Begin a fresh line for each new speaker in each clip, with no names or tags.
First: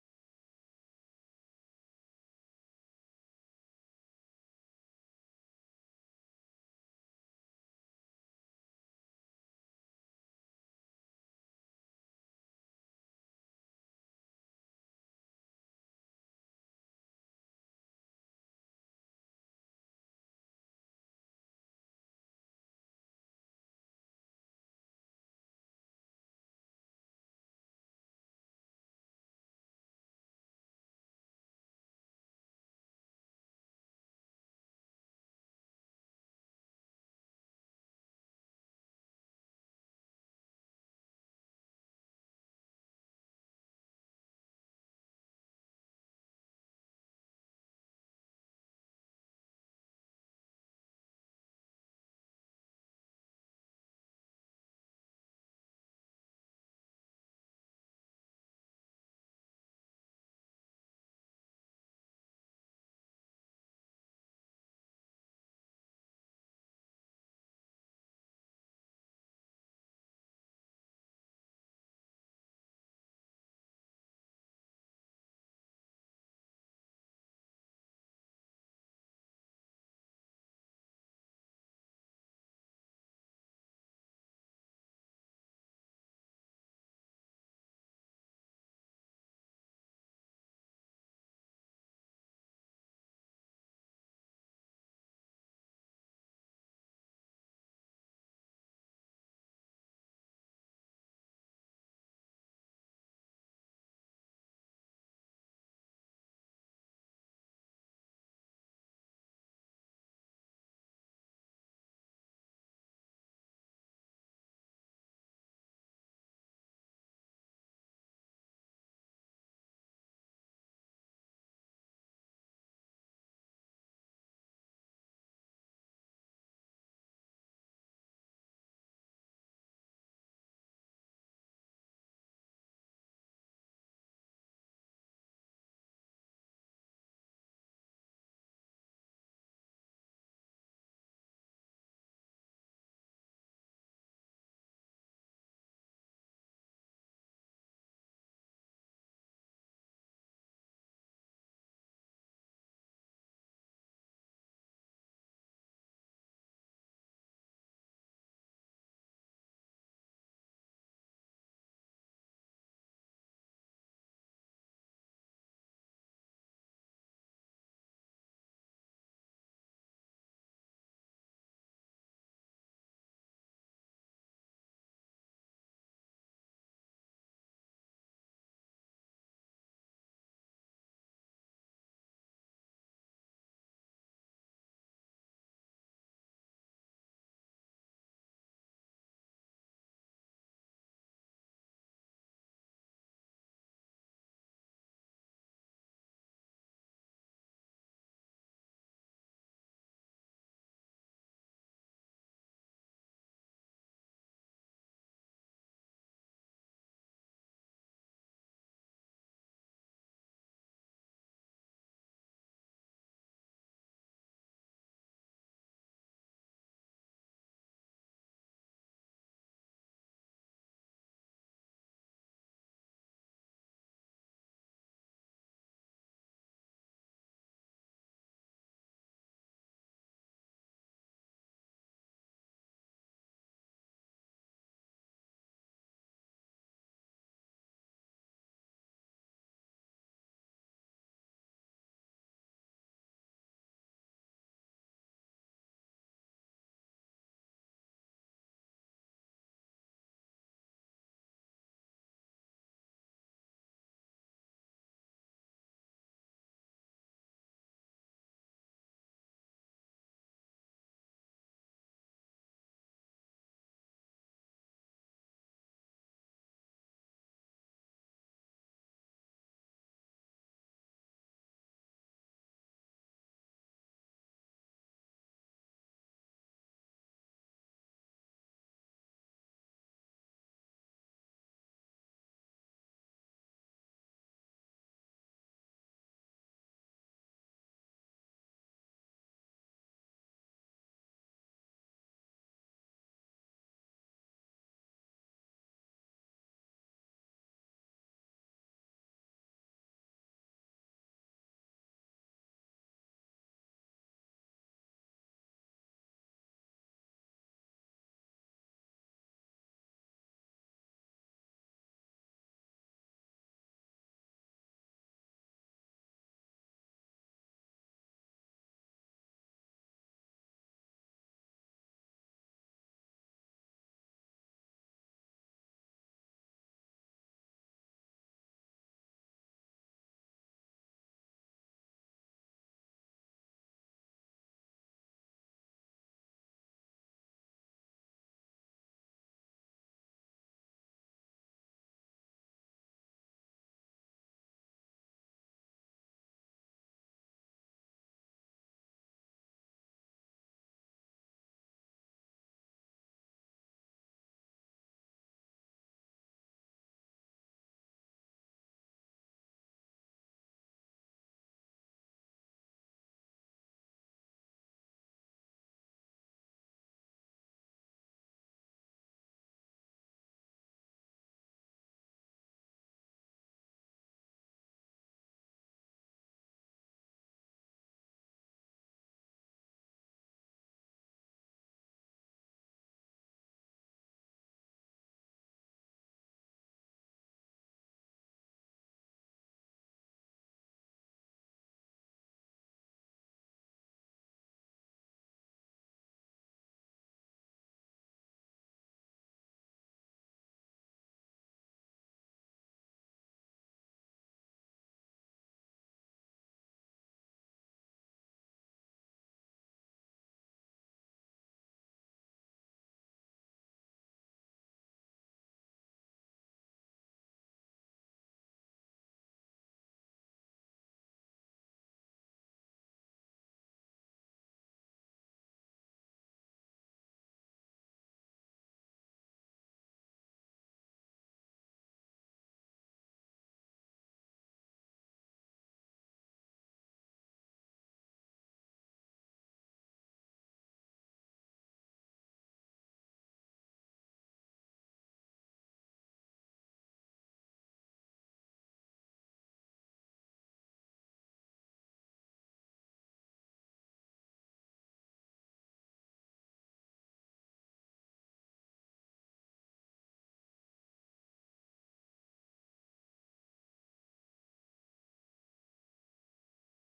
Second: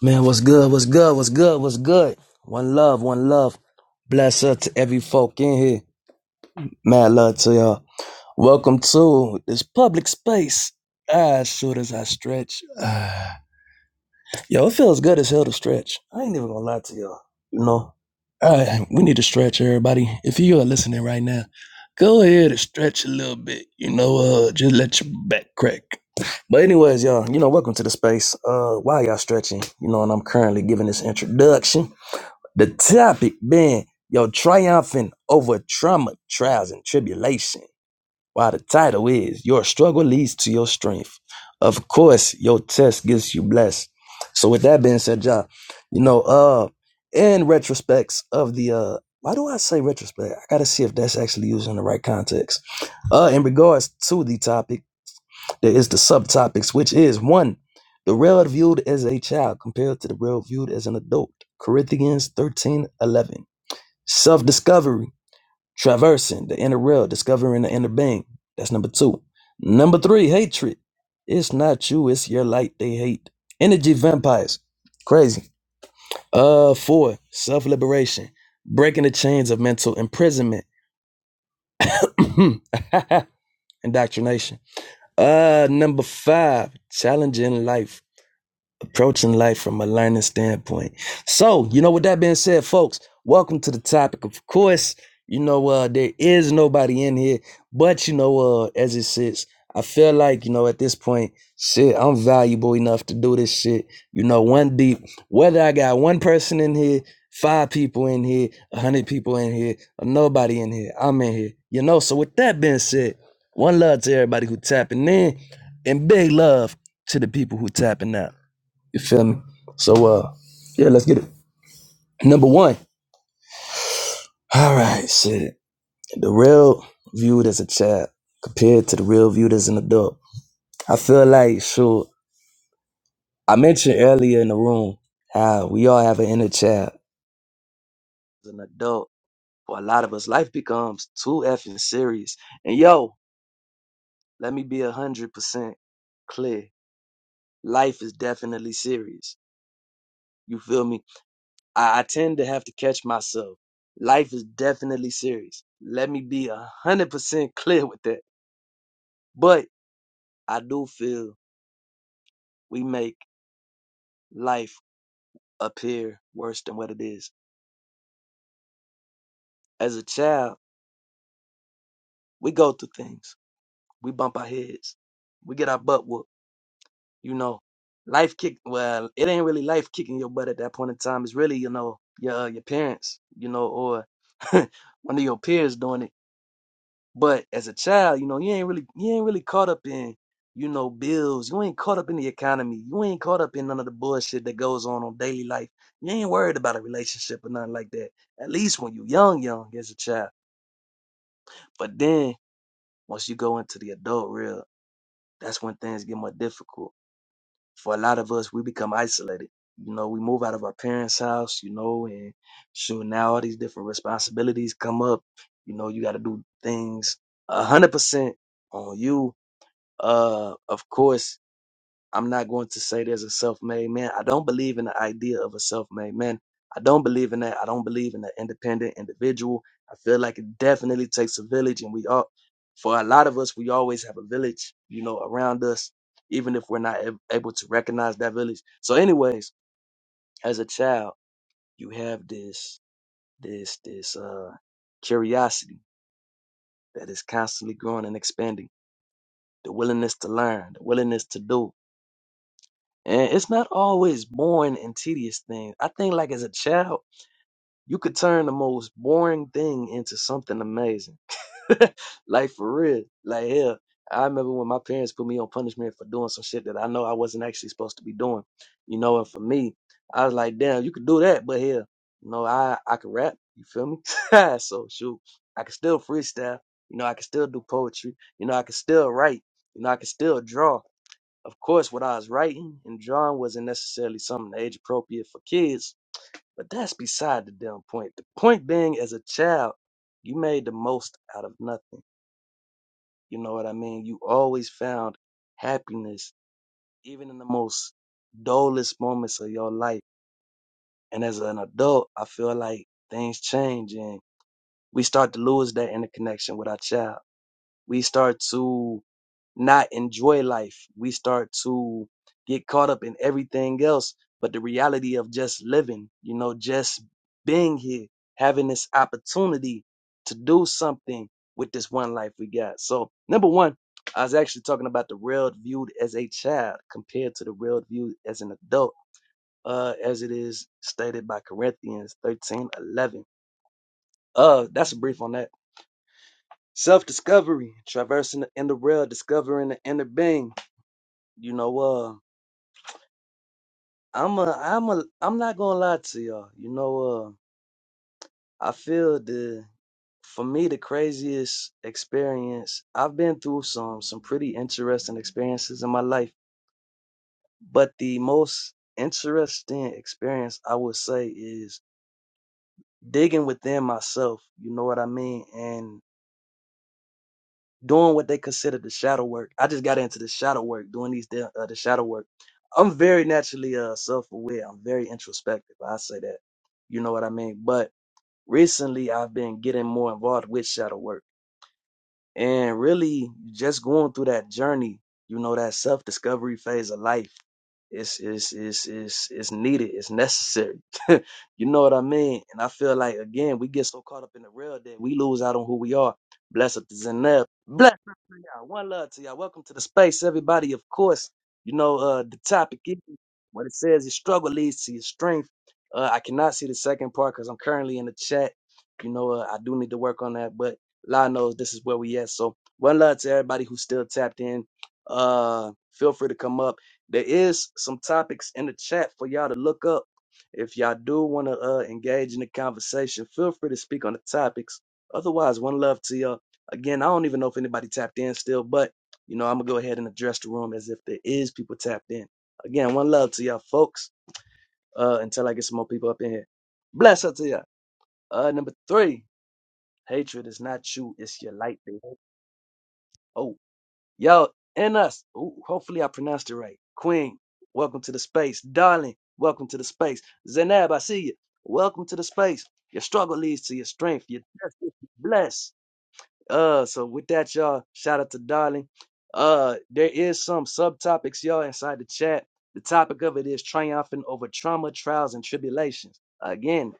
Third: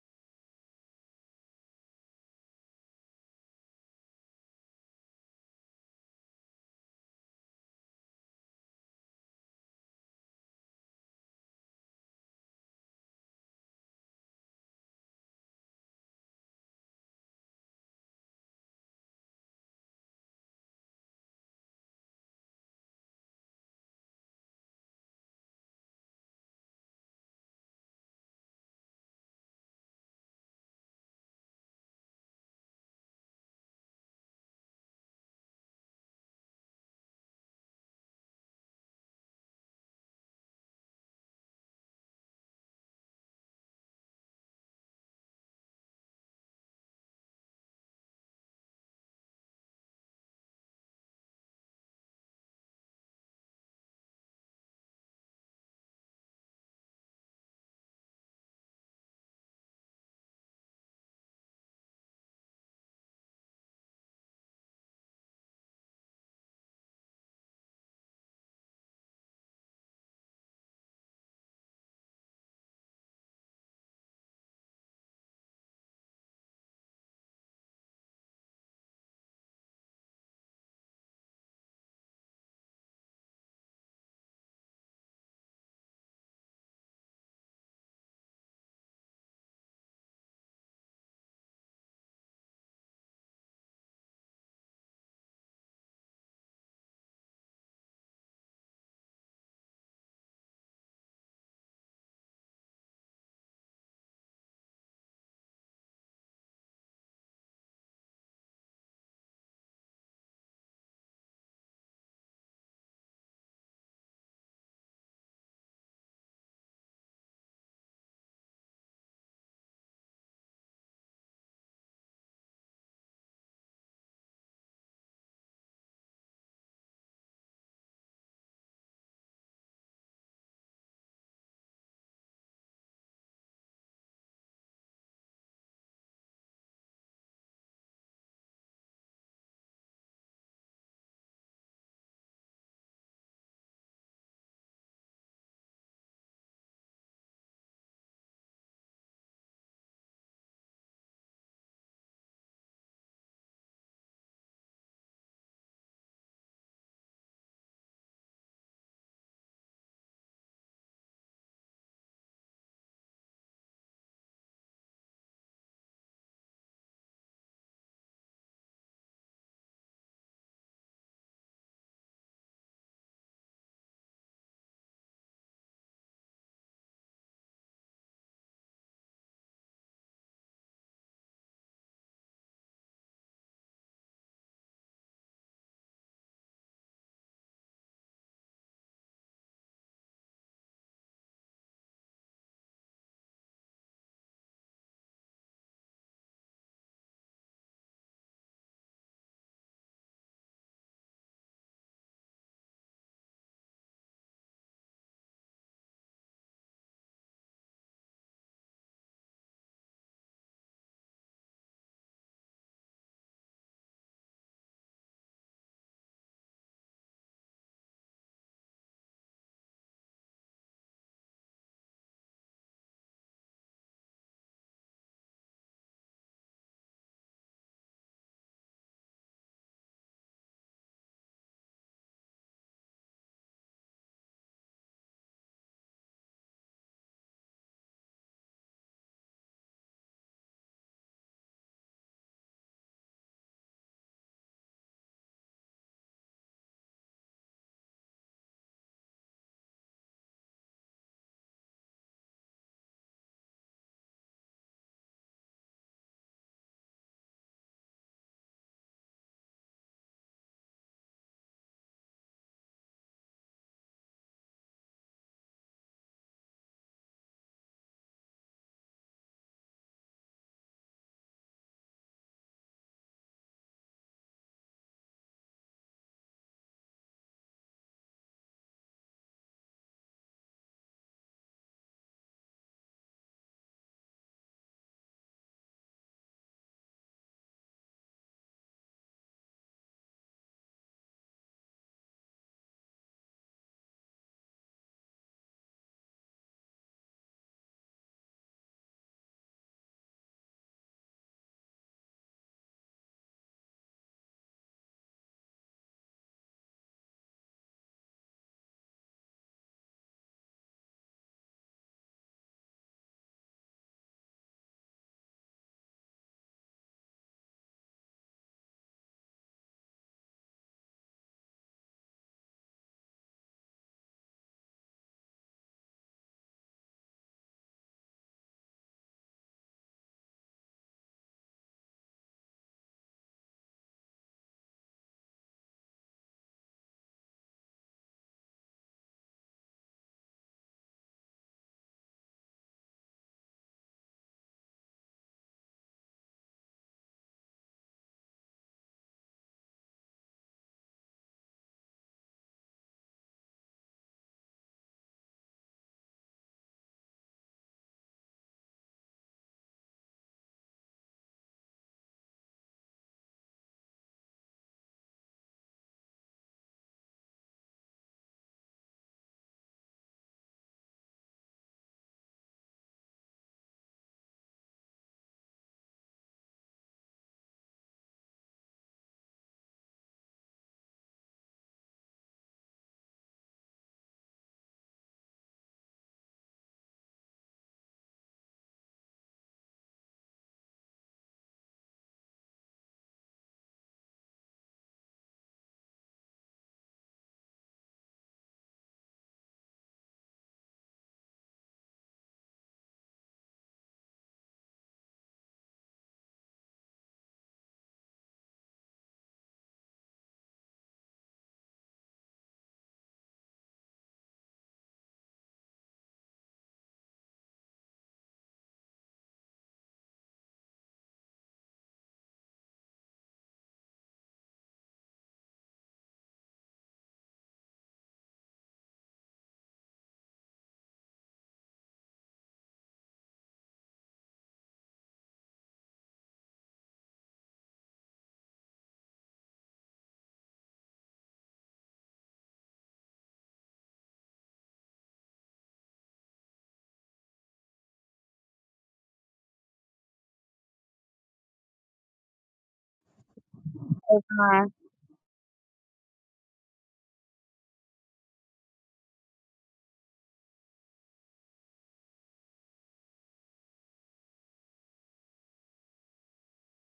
Man, what's good? What's good? What's good? What's good? One love, one love. Bless up to every folk in here. Mad love to y'all. Welcome to this public space. Ah, as short as I stretch. Ah. Yo, it feels good as hell to stretch. I ain't even gonna lie to y'all. You know, All right, we need to stretch, everybody. If you are listening right now, go ahead and stretch a little bit. You know, uh, just let your back crack. But anyways, y'all, you know, welcome to the space. Uh, while y'all stretching, you know, and I'm currently giving this introduction. The topic being your triumphing over trauma, trials, and tribulation. While the title is Your Struggle Leads to Your Strength. Of course, your test gets you blessed. So with that being said, John, you know, uh in retrospects of the uh why do I say retrospect? I gotta see if that's actually used in the right context. Uh in regards to the topic, there is the subtopics, which is one, the real viewed as a child compared to the real viewed as an adult. Corinthians 13 11. Self-discovery traversing the inner real, discovering the inner being. That's number two. Number three, hatred. It's not you, it's your light they hate. Energy vampires. Crazy. Uh four, self-liberation. Breaking the chains of mental imprisonment. Indoctrination. Uh number five, challenging life. approaching life from a learning standpoint. So, you know, with that being said, folks, welcome to the topic. Of course, you know, uh, there is nobody in here, but you know, uh, as it sits, I feel like, you know, at this point, shit, I'm valuable enough to do this shit. You know, one deep, whether I got one person in here, five people in here, a hundred people in here, or nobody in here, I'm in here. You know, so with that being said, one love to everybody who tapping in and big love to the people who tapping out. You feel me? So uh yeah, let's get it. Number one. All right, shit. The real viewed as a child compared to the real viewed as an adult. I feel like sure I mentioned earlier in the room how we all have an inner child. As an adult, for a lot of us, life becomes too effing serious. And yo, let me be a hundred percent clear. Life is definitely serious. You feel me? I, I tend to have to catch myself. Life is definitely serious. Let me be a hundred percent clear with that. But I do feel we make life appear worse than what it is. As a child, we go through things. We bump our heads. We get our butt whooped. You know, life kick. Well, it ain't really life kicking your butt at that point in time. It's really you know your uh, your parents. You know, or one of your peers doing it But as a child, you know, you ain't really you ain't really caught up in, you know, bills. You ain't caught up in the economy. You ain't caught up in none of the bullshit that goes on on daily life. You ain't worried about a relationship or nothing like that. At least when you young, young as a child. But then once you go into the adult real, that's when things get more difficult. For a lot of us, we become isolated. You know, we move out of our parents' house, you know, and sure now all these different responsibilities come up. You know, you gotta do things a hundred percent on you Uh, of course, I'm not going to say there's a self-made man. I don't believe in the idea of a self-made man. I don't believe in that. I don't believe in the independent individual. I feel like it definitely takes a village, and we all, for a lot of us, we always have a village, you know, around us, even if we're not ab- able to recognize that village. So, anyways, as a child, you have this, this, this uh, curiosity that is constantly growing and expanding, the willingness to learn, the willingness to do, And it's not always boring and tedious things. I think like as a child, you could turn the most boring thing into something amazing. like for real. Like hell. I remember when my parents put me on punishment for doing some shit that I know I wasn't actually supposed to be doing. You know, and for me, I was like, damn, you could do that, but hell, you know, I I could rap, you feel me? so shoot. I could still freestyle, you know, I could still do poetry, you know, I could still write, you know, I could still draw. Of course, what I was writing and drawing wasn't necessarily something age appropriate for kids, but that's beside the damn point. The point being, as a child, you made the most out of nothing. You know what I mean? You always found happiness, even in the most dullest moments of your life. And as an adult, I feel like things change and we start to lose that interconnection with our child. We start to not enjoy life. We start to get caught up in everything else, but the reality of just living, you know, just being here, having this opportunity to do something with this one life we got. So, number one, I was actually talking about the world viewed as a child compared to the world viewed as an adult, uh, as it is stated by Corinthians thirteen eleven. Uh, that's a brief on that. Self discovery, traversing in the inner world, discovering the inner being. You know, uh. I'm a, I'm a, I'm not gonna lie to y'all. You know, uh, I feel the, for me, the craziest experience. I've been through some, some pretty interesting experiences in my life, but the most interesting experience I would say is digging within myself. You know what I mean? And doing what they consider the shadow work. I just got into the shadow work, doing these, da- uh, the shadow work. I'm very naturally uh, self-aware. I'm very introspective. I say that. You know what I mean? But Recently, I've been getting more involved with shadow work and really just going through that journey you know that self-discovery phase of life it's it's it's it's, it's needed it's necessary you know what i mean and i feel like again we get so caught up in the real that we lose out on who we are bless up to Zaneb. bless up to y'all one love to y'all welcome to the space everybody of course you know uh the topic is what it says your struggle leads to your strength uh i cannot see the second part because i'm currently in the chat you know uh, i do need to work on that but Lord knows this is where we at. So one love to everybody who's still tapped in. Uh, feel free to come up. There is some topics in the chat for y'all to look up. If y'all do want to uh, engage in the conversation, feel free to speak on the topics. Otherwise, one love to y'all. Again, I don't even know if anybody tapped in still, but you know I'm gonna go ahead and address the room as if there is people tapped in. Again, one love to y'all, folks. Uh, until I get some more people up in here. Bless up to y'all. Uh, number three, hatred is not you, it's your light. Baby. Oh, yo, and us. Ooh, hopefully I pronounced it right. Queen, welcome to the space. Darling, welcome to the space. Zainab, I see you. Welcome to the space. Your struggle leads to your strength. Your
Hi.
destiny is blessed. Uh, so with that, y'all, shout out to Darling. Uh, there is some subtopics, y'all, inside the chat. The topic of it is triumphing over trauma, trials, and tribulations. Again,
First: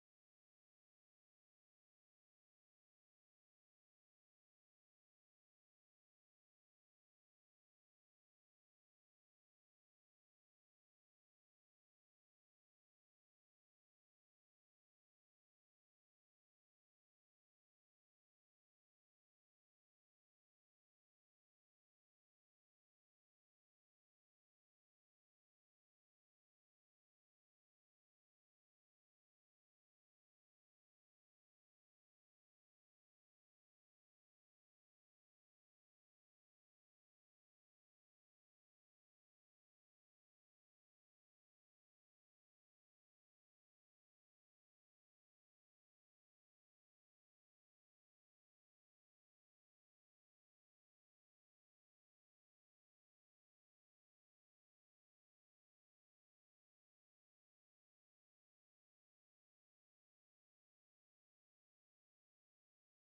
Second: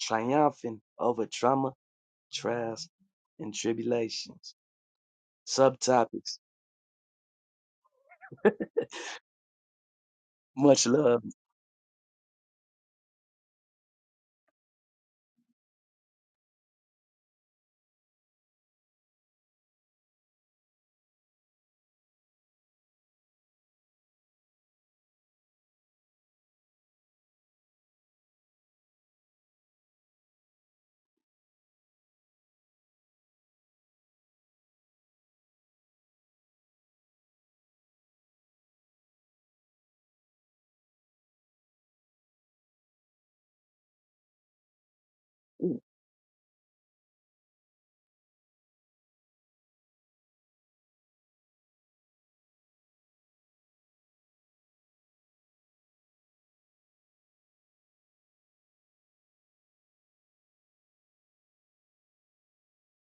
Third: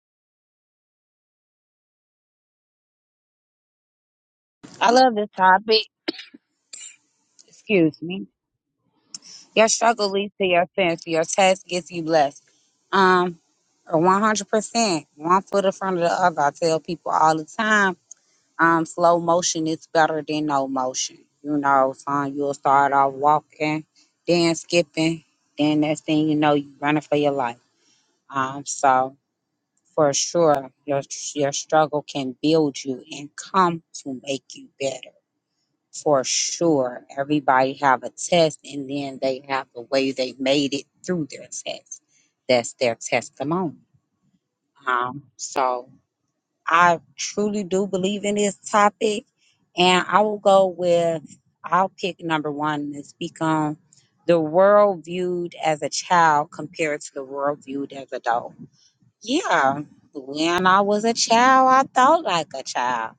triumphing over trauma, trials, and tribulations.
I love this topic.
Subtopics.
Excuse me. Your struggle leads to your
Much
fancy.
love.
Your test gets you blessed. Um, one hundred percent. One foot in front of the other. I tell people all the time. Um, slow motion is better than no motion. You know, son, you'll start off walking, then skipping, then next thing you know, you running for your life. Um, so for sure, your your struggle can build you and come to make you better. for sure everybody have a test and then they have the way they made it through their test that's their testimony um, so i truly do believe in this topic and i will go with i'll pick number one and speak on the world viewed as a child compared to the world viewed as adult yeah when i was a child i thought like a child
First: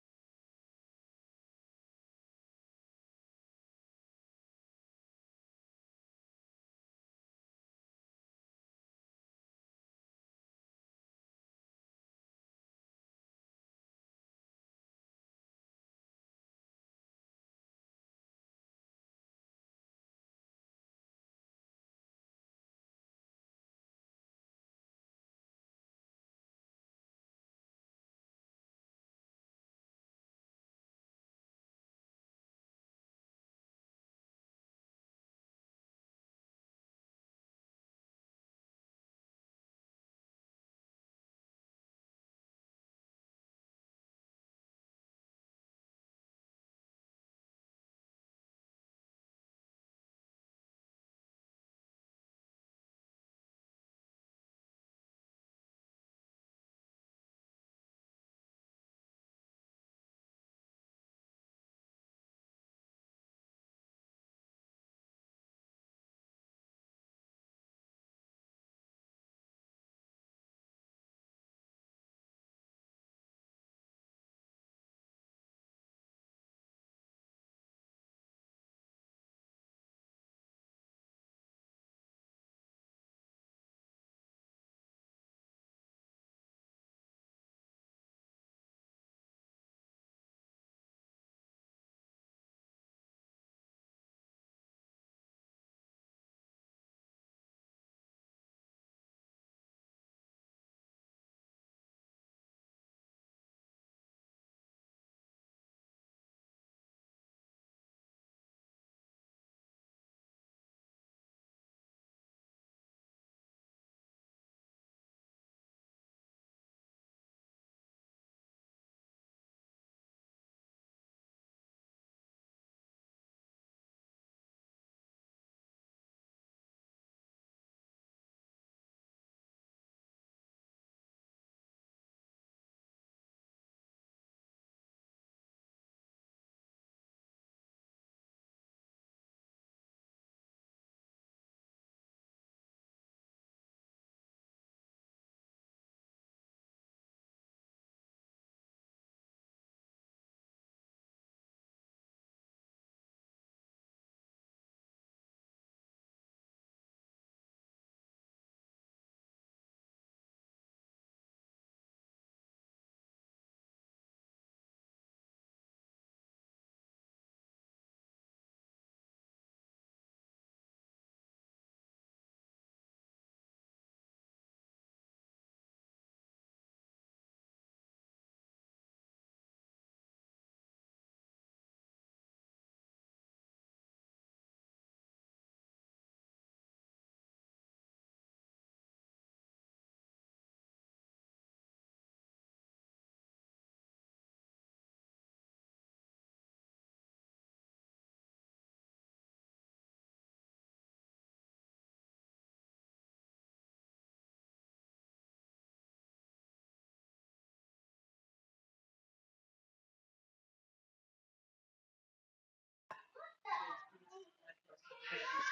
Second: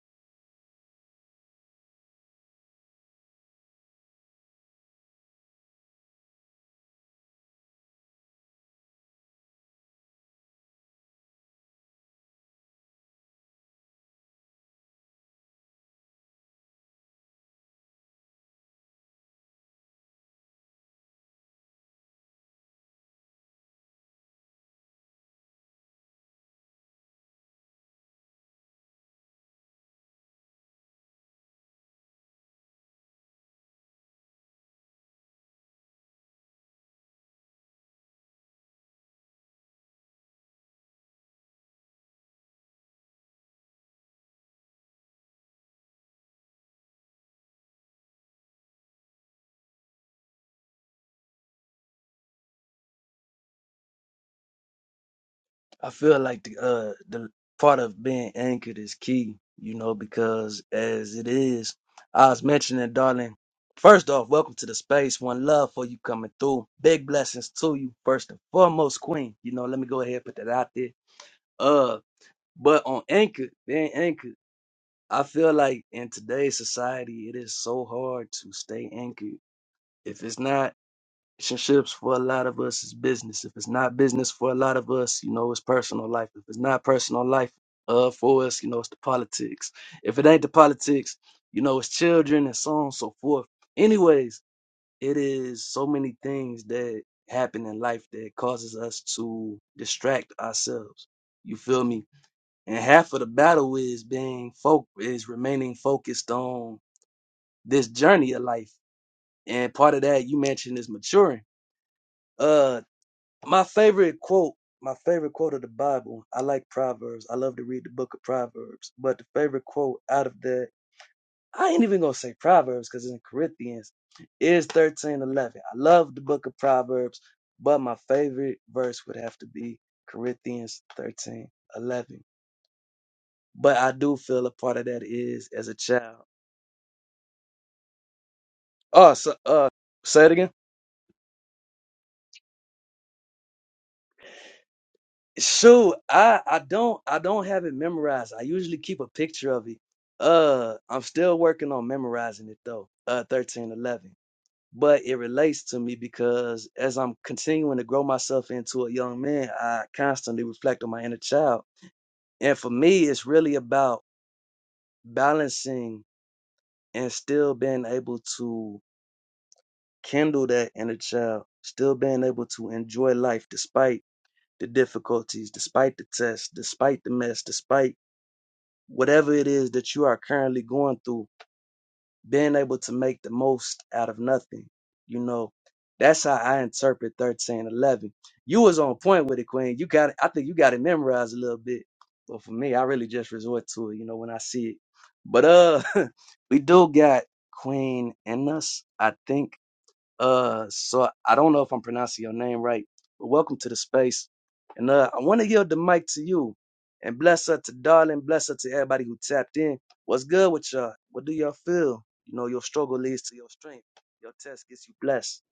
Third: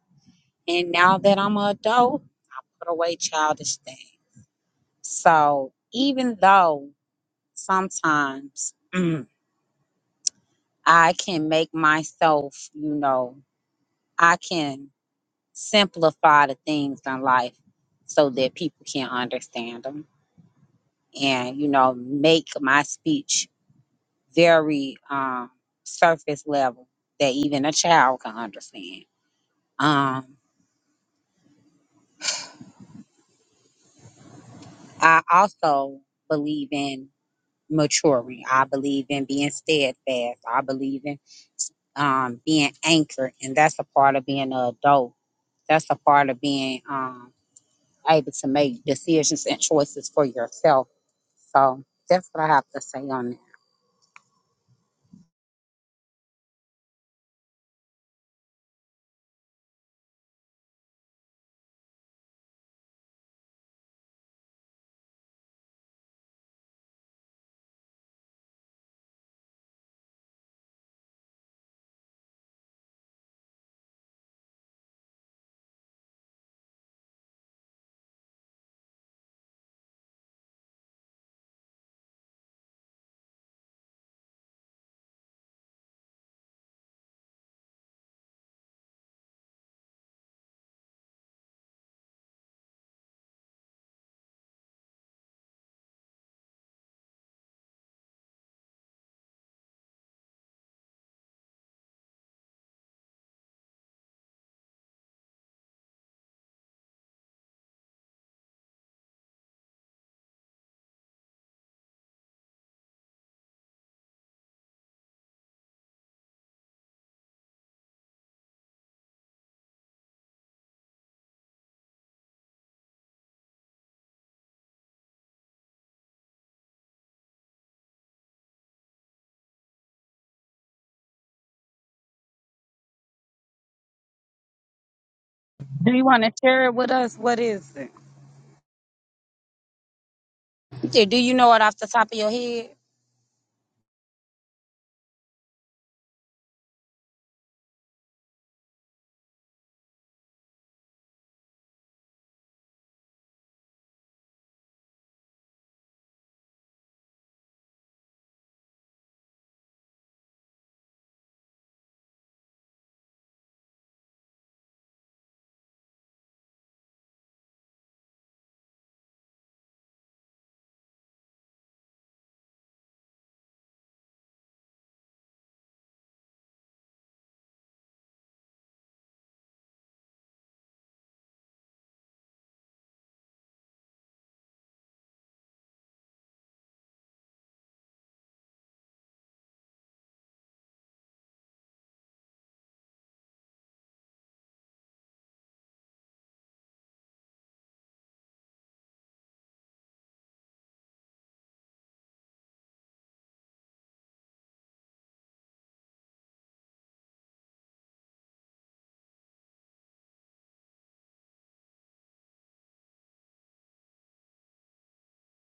and now that i'm an adult put away childish things So even though sometimes mm, I can make myself, you know, I can simplify the things in life so that people can understand them and, you know, make my speech very um, surface level that even a child can understand. Um, I also believe in maturing. I believe in being steadfast. I believe in um, being anchored, and that's a part of being an adult. That's a part of being um, able to make decisions and choices for yourself. So that's what I have to say on that.
I feel like the uh the part of being anchored is key, you know, because as it is, I was mentioning, darling. First off, welcome to the space. One love for you coming through. Big blessings to you, first and foremost, Queen. You know, let me go ahead and put that out there. Uh, but on anchored, being anchored, I feel like in today's society, it is so hard to stay anchored. If it's not relationships for a lot of us is business. If it's not business for a lot of us, you know, it's personal life. If it's not personal life uh for us, you know, it's the politics. If it ain't the politics, you know, it's children and so on and so forth. Anyways, it is so many things that happen in life that causes us to distract ourselves. You feel me? And half of the battle is being folk is remaining focused on this journey of life. And part of that you mentioned is maturing. Uh, my favorite quote, my favorite quote of the Bible. I like Proverbs. I love to read the book of Proverbs. But the favorite quote out of that, I ain't even gonna say Proverbs because it's in Corinthians, is thirteen eleven. I love the book of Proverbs, but my favorite verse would have to be Corinthians thirteen eleven. But I do feel a part of that is as a
Do you
child.
want to share it with us? What is it?
Oh, so, uh, say it again.
Do do you know it off the top of your head?
So I I don't I don't have it memorized. I usually keep a picture of it. Uh, I'm still working on memorizing it though. Uh, thirteen eleven, but it relates to me because as I'm continuing to grow myself into a young man, I constantly reflect on my inner child, and for me, it's really about balancing and still being able to kindle that inner child, still being able to enjoy life despite the difficulties, despite the tests, despite the mess, despite whatever it is that you are currently going through, being able to make the most out of nothing. You know, that's how I interpret 13 11. You was on point with it, Queen. You got it. I think you got it memorized a little bit. But for me, I really just resort to it, you know, when I see it. But uh we do got Queen in us. I think uh, so I don't know if I'm pronouncing your name right, but welcome to the space. And uh, I want to yield the mic to you. And bless her to darling, bless her to everybody who tapped in. What's good with y'all? What do y'all feel? You know, your struggle leads to your strength. Your test gets you blessed.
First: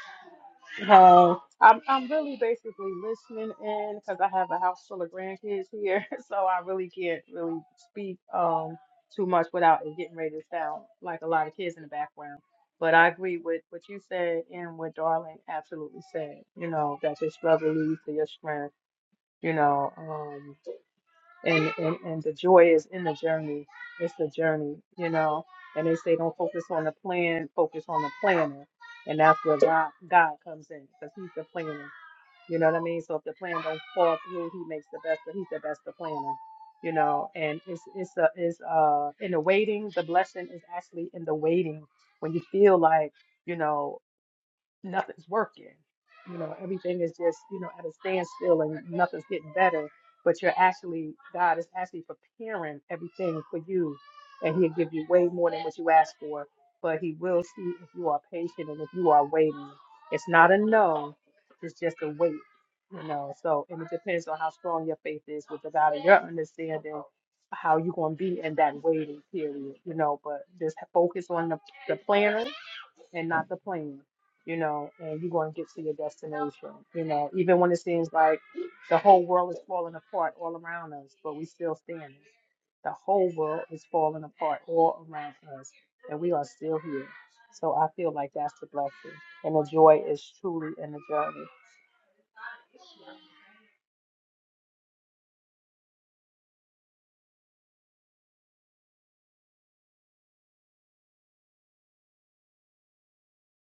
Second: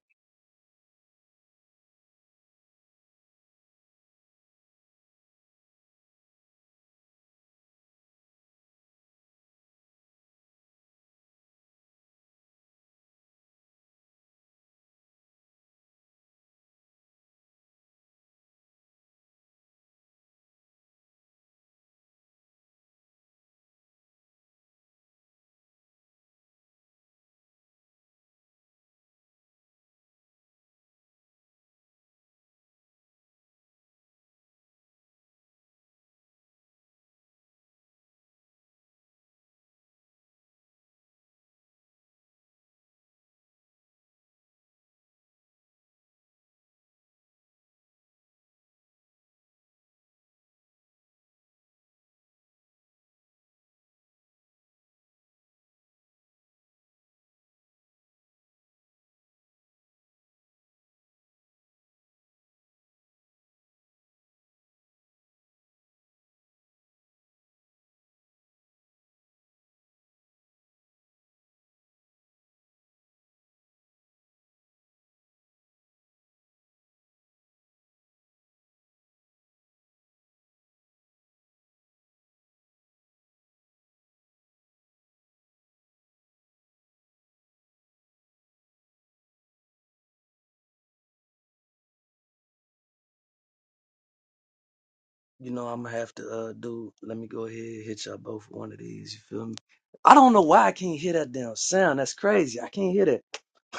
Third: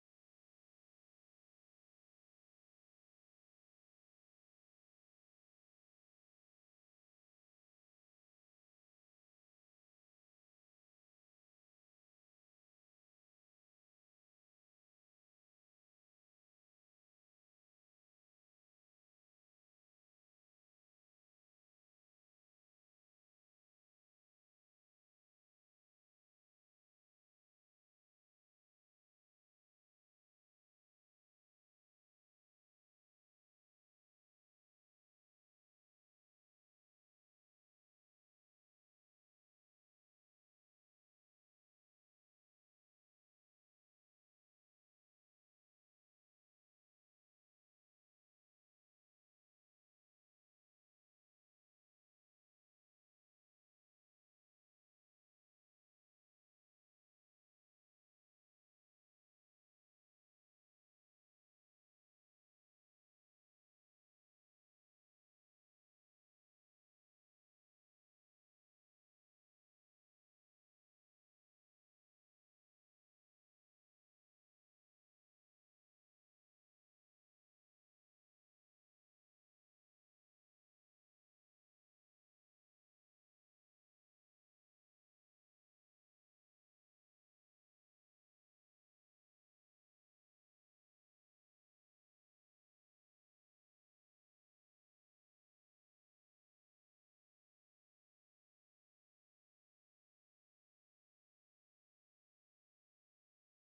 No, I'm I'm really basically listening in because I have a house full of grandkids here, so I really can't really speak um too much without it getting ready to sound like a lot of kids in the background. But I agree with what you said and what Darling absolutely said. You know that your struggle leads to your strength. You know, um, and, and and the joy is in the journey it's the journey you know and they say don't focus on the plan focus on the planner and that's where god, god comes in because he's the planner you know what i mean so if the plan don't fall through he makes the best but he's the best the planner you know and it's it's a it's uh in the waiting the blessing is actually in the waiting when you feel like you know nothing's working. You know, everything is just, you know, at a standstill and nothing's getting better. But you're actually, God is actually preparing everything for you. And He'll give you way more than what you ask for. But He will see if you are patient and if you are waiting. It's not a no, it's just a wait, you know. So, and it depends on how strong your faith is with the God of your understanding, how you're going to be in that waiting period, you know. But just focus on the, the planner and not the plan, you know, and you're going to get to your destination, you know, even when it seems like the whole world is falling apart all around us, but we still standing. The whole world is falling apart all around us, and we are still here. So I feel like that's the blessing, and the joy is truly in the journey.
You know, I'm gonna have to uh do let me go ahead and hit y'all both with one of these, you feel me? I don't know why I can't hear that damn sound. That's crazy. I can't hear that.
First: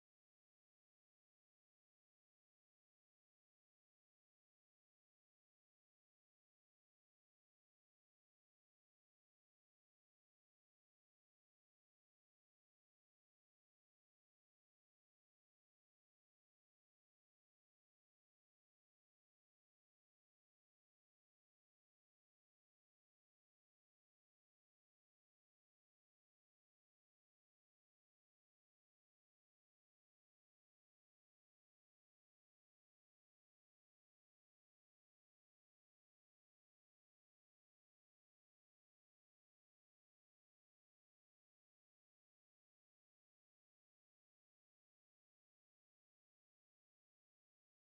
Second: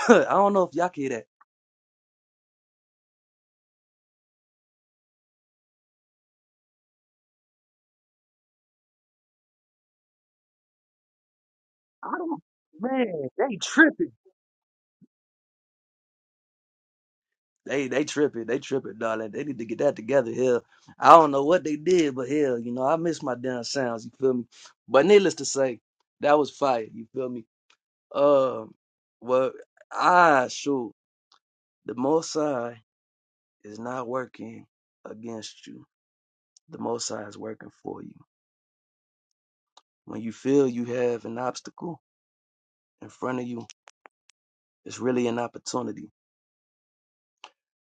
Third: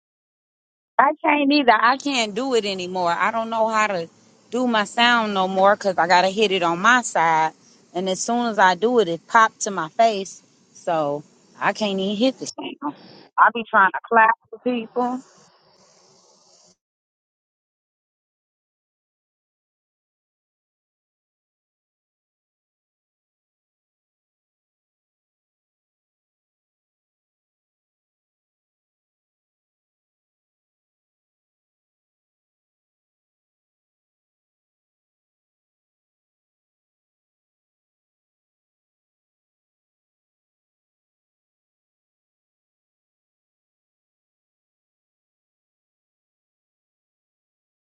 I don't know if y'all can hear
I
that.
can't either. I can't do it anymore. I don't know how to do my sound no more because I got to hit it on my side. And as soon as I do it, it popped to my face. So I can't
I
even hit
don't
the sound.
man,
I
they
be trying to
tripping.
clap for people.
They they tripping, they tripping, darling. They need to get that together here. I don't know what they did, but hell, you know, I miss my damn sounds, you feel me? But needless to say, that was fire, you feel me? Um well I shoot the most high is not working against you. The most high is working for you. When you feel you have an obstacle in front of you, it's really an opportunity.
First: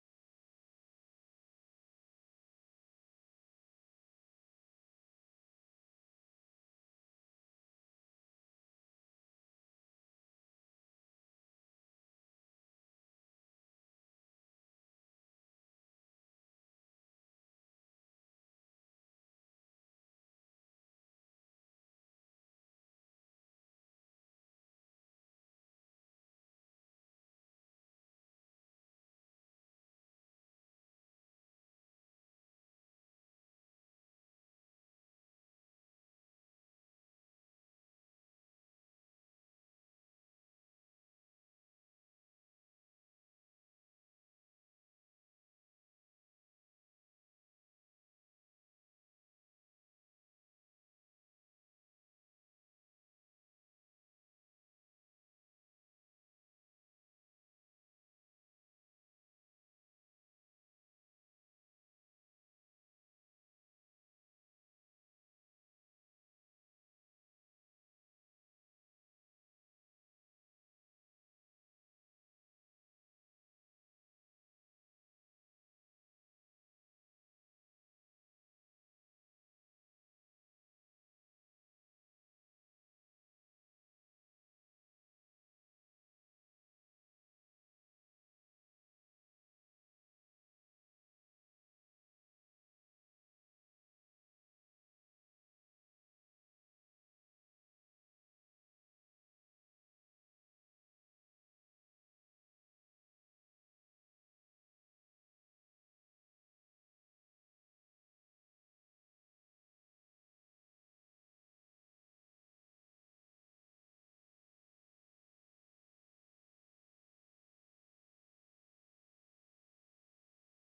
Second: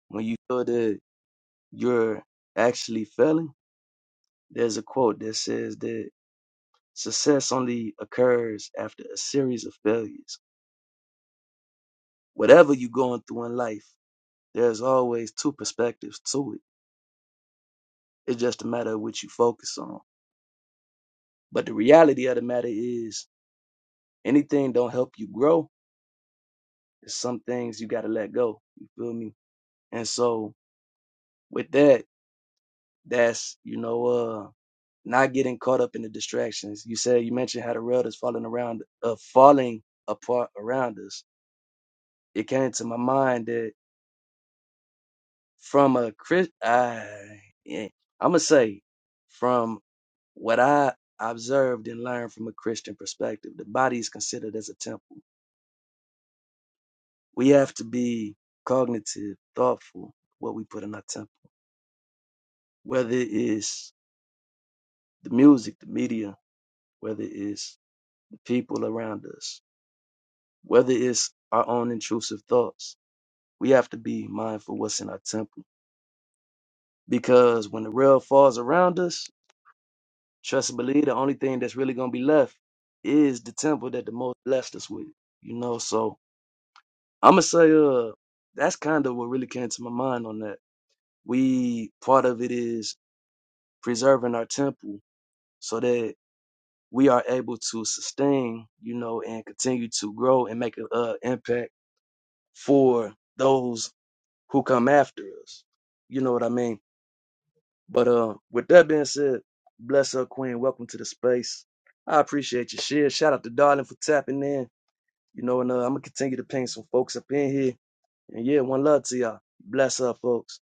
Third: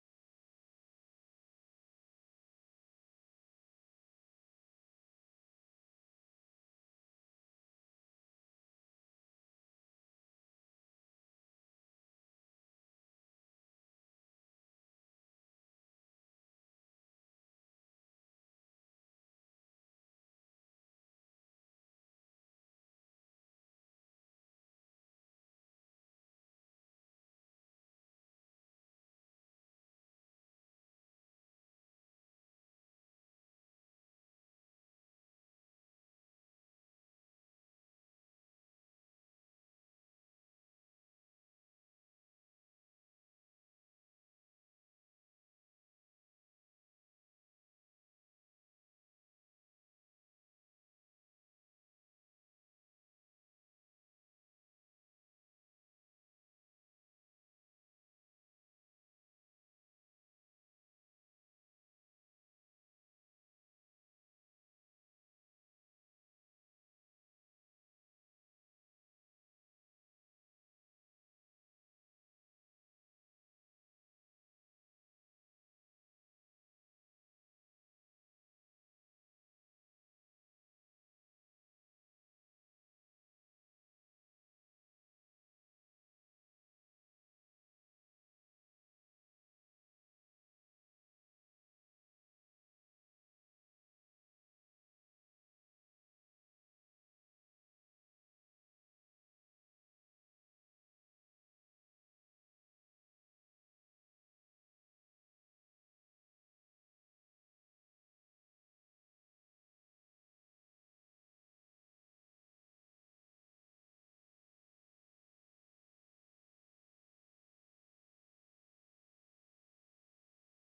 When you feel that you're actually failing, there's a quote that says that Success only occurs after a series of failures. Whatever you're going through in life, there's always two perspectives to it. It's just a matter of which you focus on. But the reality of the matter is, anything don't help you grow. There's some things you got to let go. You feel me? And so, with that, that's you know, uh, not getting caught up in the distractions. You said you mentioned how the world is falling around, uh, falling apart around us. It came to my mind that from a Chris, I yeah, I'm gonna say from what I observed and learned from a Christian perspective, the body is considered as a temple. We have to be cognitive, thoughtful, what we put in our temple, whether it is the music, the media, whether it is the people around us, whether it's our own intrusive thoughts. We have to be mindful what's in our temple because when the rail falls around us, Trust and believe the only thing that's really gonna be left is the temple that the most blessed us with. You know, so I'ma say uh that's kind of what really came to my mind on that. We part of it is preserving our temple so that we are able to sustain, you know, and continue to grow and make an uh, impact for those who come after us. You know what I mean? But uh, with that being said, bless up, Queen. Welcome to the space. I appreciate your share. Shout out to Darling for tapping in. You know, and uh, I'm gonna continue to ping some folks up in here. And yeah, one love to y'all. Bless up, folks.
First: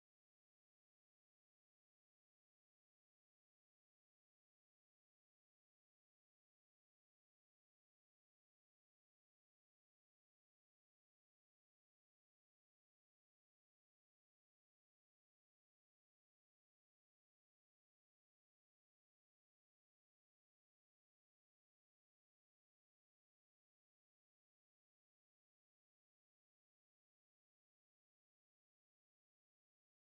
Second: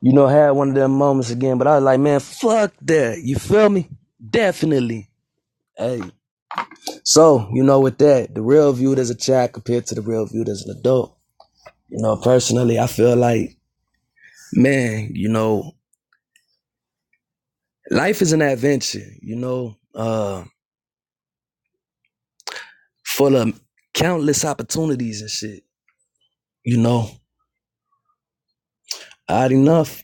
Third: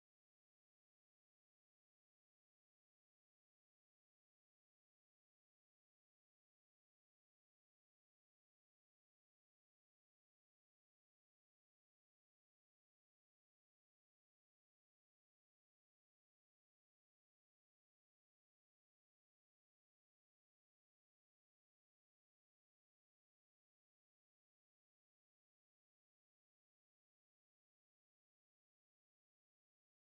You know, I had one of them moments again, but I was like, man, fuck that. You feel me? Definitely. Hey. So, you know, with that, the real viewed as a child compared to the real viewed as an adult. You know, personally, I feel like, man, you know, life is an adventure. You know, uh, full of countless opportunities and shit. You know, odd enough,